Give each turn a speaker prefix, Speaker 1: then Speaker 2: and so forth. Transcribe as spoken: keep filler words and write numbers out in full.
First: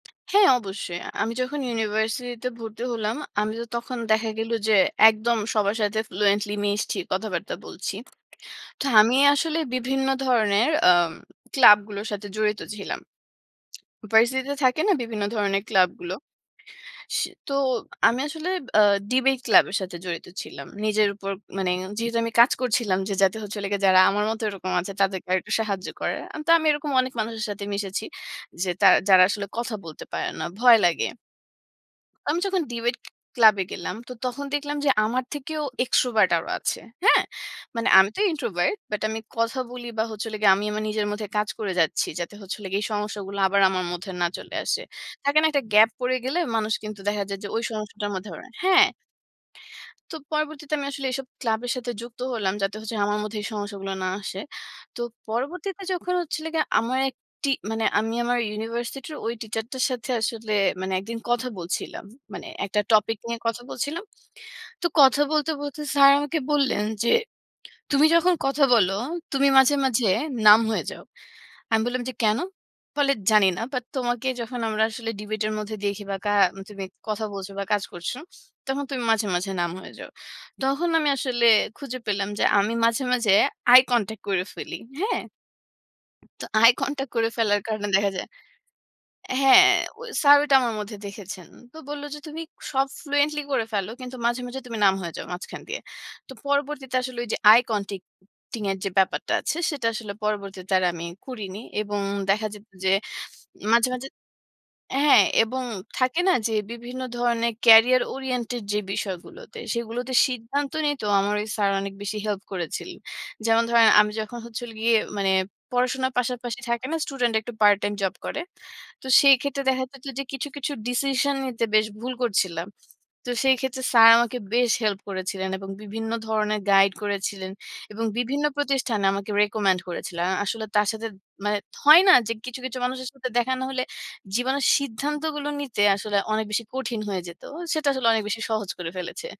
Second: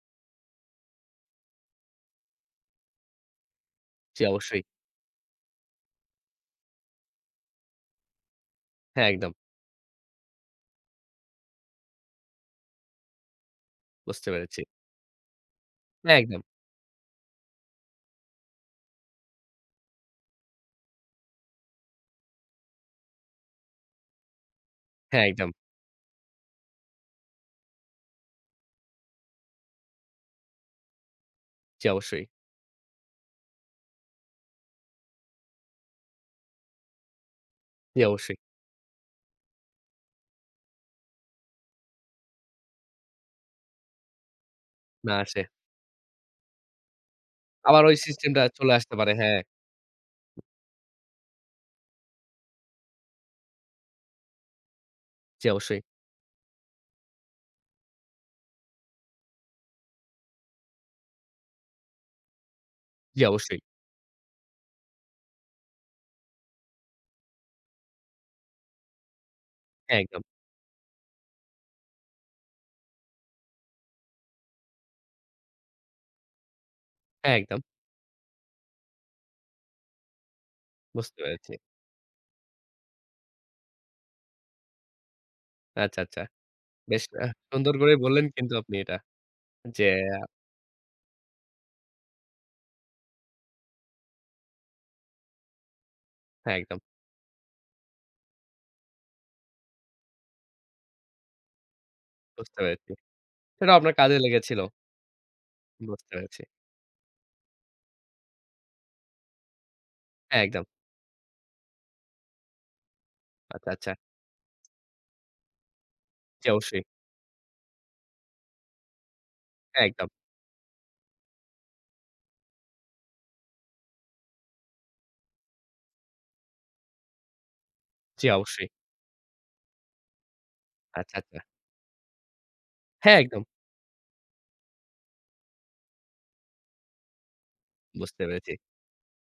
Speaker 1: হ্যাঁ, অবশ্যই। আ আমি যখন ইউনিভার্সিটি তে ভর্তি হলাম, আমি তো তখন
Speaker 2: জি,
Speaker 1: দেখা গেল
Speaker 2: অবশ্যই।
Speaker 1: যে, একদম সবার সাথে ফ্লুয়েন্টলি মিশছি, কথাবার্তা বলছি। তো
Speaker 2: হ্যাঁ,
Speaker 1: আমি
Speaker 2: একদম।
Speaker 1: আসলে বিভিন্ন ধরনের আম ক্লাব গুলোর সাথে জড়িত ছিলাম।
Speaker 2: বুঝতে
Speaker 1: ভার্সিটি তে
Speaker 2: পেরেছি।
Speaker 1: থাকে না, বিভিন্ন ধরনের ক্লাব গুলো?
Speaker 2: হ্যাঁ, একদম।
Speaker 1: স তো। আমি আসলে আ ডিবেট ক্লাব এর সাথে জড়িত ছিলাম। নিজের উপর মানে, যেহেতু আমি কাজ করছিলাম যে যাতে হচ্ছে হলো গিয়ে, যারা আমার মতো এরকম আছে,
Speaker 2: হ্যাঁ,
Speaker 1: তাদেরকে আর
Speaker 2: একদম।
Speaker 1: একটু সাহায্য করা। তো আমি এরকম অনেক মানুষের সাথে মিশেছি যে, তার যারা আসলে কথা বলতে পারে না। ভয় লাগে
Speaker 2: জি, অবশ্যই।
Speaker 1: আমি যখন ডিবেট ক্লাব এ গেলাম, তো তখন দেখলাম যে আমার থেকেও এক্সট্রোভার্ট আরো আছে। হ্যাঁ? মানে
Speaker 2: জি,
Speaker 1: আমি তো
Speaker 2: অবশ্যই।
Speaker 1: ইন্ট্রোভার্ট। বাট আমি কথা বলি বা হলে আমি আমার নিজের মধ্যে কাজ করে যাচ্ছি। যাতে হচ্ছে হলো গিয়ে, এই সমস্যাগুলো আবার আমার মধ্যে না চলে আসে।
Speaker 2: না
Speaker 1: থাকে
Speaker 2: আসে।
Speaker 1: না একটা গ্যাপ? পড়ে গেলে মানুষ কিন্তু দেখা যায় যে,
Speaker 2: আবার ওই
Speaker 1: সমস্যাটার
Speaker 2: সিস্টেম
Speaker 1: মধ্যে
Speaker 2: টা
Speaker 1: আবার
Speaker 2: চলে
Speaker 1: হ্যাঁ।
Speaker 2: আসতে পারে, হ্যাঁ।
Speaker 1: তো পরবর্তীতে আমি আসলে এইসব ক্লাবের সাথে যুক্ত হলাম। যাতে হচ্ছে আমার মধ্যে এই সমস্যাগুলো না আসে। তো
Speaker 2: জি, অবশ্যই।
Speaker 1: পরবর্তীতে যখন হচ্ছিল গিয়ে আমার এক টি, মানে আমি আমার ইউনিভার্সিটি'র ঐ টিচার টার সাথে আসলে মানে একদিন কথা বলছিলাম। মানে একটা টপিক
Speaker 2: জি,
Speaker 1: নিয়ে
Speaker 2: অবশ্যই।
Speaker 1: কথা বলছিলাম। তো কথা বলতে, বলতে স্যার আমাকে বললেন যে, তুমি যখন কথা বলো, তুমি মাঝে, মাঝে
Speaker 2: একদম।
Speaker 1: নাম্ব হয়ে যাও। আমি বললাম যে, "কেন?" বলে যে "জানি না। বাট তোমাকে যখন আমরা আসলে ডিবেট এর মধ্যে দেখি বা কা তুমি কথা
Speaker 2: হ্যাঁ,
Speaker 1: বলছ
Speaker 2: একদম।
Speaker 1: বা কাজ করছ, তখন তুমি মাঝে, মাঝে নাম্ব হয়ে যাও।" তখন আমি
Speaker 2: বুঝতে
Speaker 1: আসলে
Speaker 2: পেরেছি।
Speaker 1: খুঁজে পেলাম যে, আমি মাঝে, মাঝে আই কনট্যাক্ট করে ফেলি। হ্যাঁ?
Speaker 2: আচ্ছা, আচ্ছা।
Speaker 1: তো আই
Speaker 2: বেশ
Speaker 1: কনট্যাক্ট করে
Speaker 2: আহ
Speaker 1: ফেলার
Speaker 2: সুন্দর
Speaker 1: কারণে
Speaker 2: করেই
Speaker 1: দেখা
Speaker 2: বললেন
Speaker 1: যায়
Speaker 2: কিন্তু আপনি এটা।
Speaker 1: হ্যাঁ,
Speaker 2: যে
Speaker 1: ঐ স্যার ওইটা আমার মধ্যে দেখেছেন। তো বলল যে, "তুমি সব ফ্লুয়েন্টলি করে ফেলো। কিন্তু মাঝে, মাঝে তুমি নাম্ব হয়ে যাও মাঝখান দিয়ে।" তো
Speaker 2: হ্যাঁ, একদম।
Speaker 1: পরবর্তীতে আসলে ওই যে আই কনটাক্টিং এর যে ব্যাপারটা আছে, সেটা আসলে পরবর্তীতে আমি করিনি। এবং দেখা
Speaker 2: বুঝতে
Speaker 1: যেত
Speaker 2: পেরেছি।
Speaker 1: যে
Speaker 2: সেটাও
Speaker 1: মাঝে,
Speaker 2: আপনার
Speaker 1: মাঝে
Speaker 2: কাজে লেগেছিল।
Speaker 1: হ্যাঁ, এবং
Speaker 2: বুঝতে
Speaker 1: থাকে না?
Speaker 2: পারছি।
Speaker 1: যে, বিভিন্ন ধরণের কেরিয়ার ওরিয়েন্টেড যে বিষয়গুলোতে, সেগুলোতে
Speaker 2: হ্যাঁ, একদম।
Speaker 1: সিদ্ধান্ত নিয়ে তো আমার ওই স্যার, অনেক বেশি হেল্প করেছিলেন। যেমন
Speaker 2: আচ্ছা,
Speaker 1: ধরেন
Speaker 2: আচ্ছা।
Speaker 1: আমি যখন হচ্ছিল গিয়ে পড়াশোনার
Speaker 2: জি,
Speaker 1: পাশাপাশি
Speaker 2: অবশ্যই।
Speaker 1: থাকে না, স্টুডেন্ট একটু পার্ট টাইম জব করে? তো সেই ক্ষেত্রে দেখা যেত
Speaker 2: একদম।
Speaker 1: যে কিছু, কিছু ডিসিশন নিতে বেশ ভুল করছিলাম। তো সেই ক্ষেত্রে স্যার আমাকে বেশ হেল্প করেছিলেন এবং বিভিন্ন ধরনের গাইড করেছিলেন এবং
Speaker 2: জি,
Speaker 1: বিভিন্ন
Speaker 2: অবশ্যই।
Speaker 1: প্রতিষ্ঠানে আমাকে রিকমেন্ড করেছিল। আ আসলে তার সাথে
Speaker 2: আচ্ছা, আচ্ছা।
Speaker 1: মানে, হয় না যে, কিছু, কিছু মানুষের
Speaker 2: হ্যাঁ,
Speaker 1: সাথে
Speaker 2: একদম।
Speaker 1: দেখা না হলে, জীবনের সিদ্ধান্তগুলো নিতে আসলে অনেক বেশি কঠিন হয়ে যেত? সেটা আসলে
Speaker 2: বুঝতে
Speaker 1: অনেক বেশি
Speaker 2: পেরেছি।
Speaker 1: সহজ করে ফেলেছে।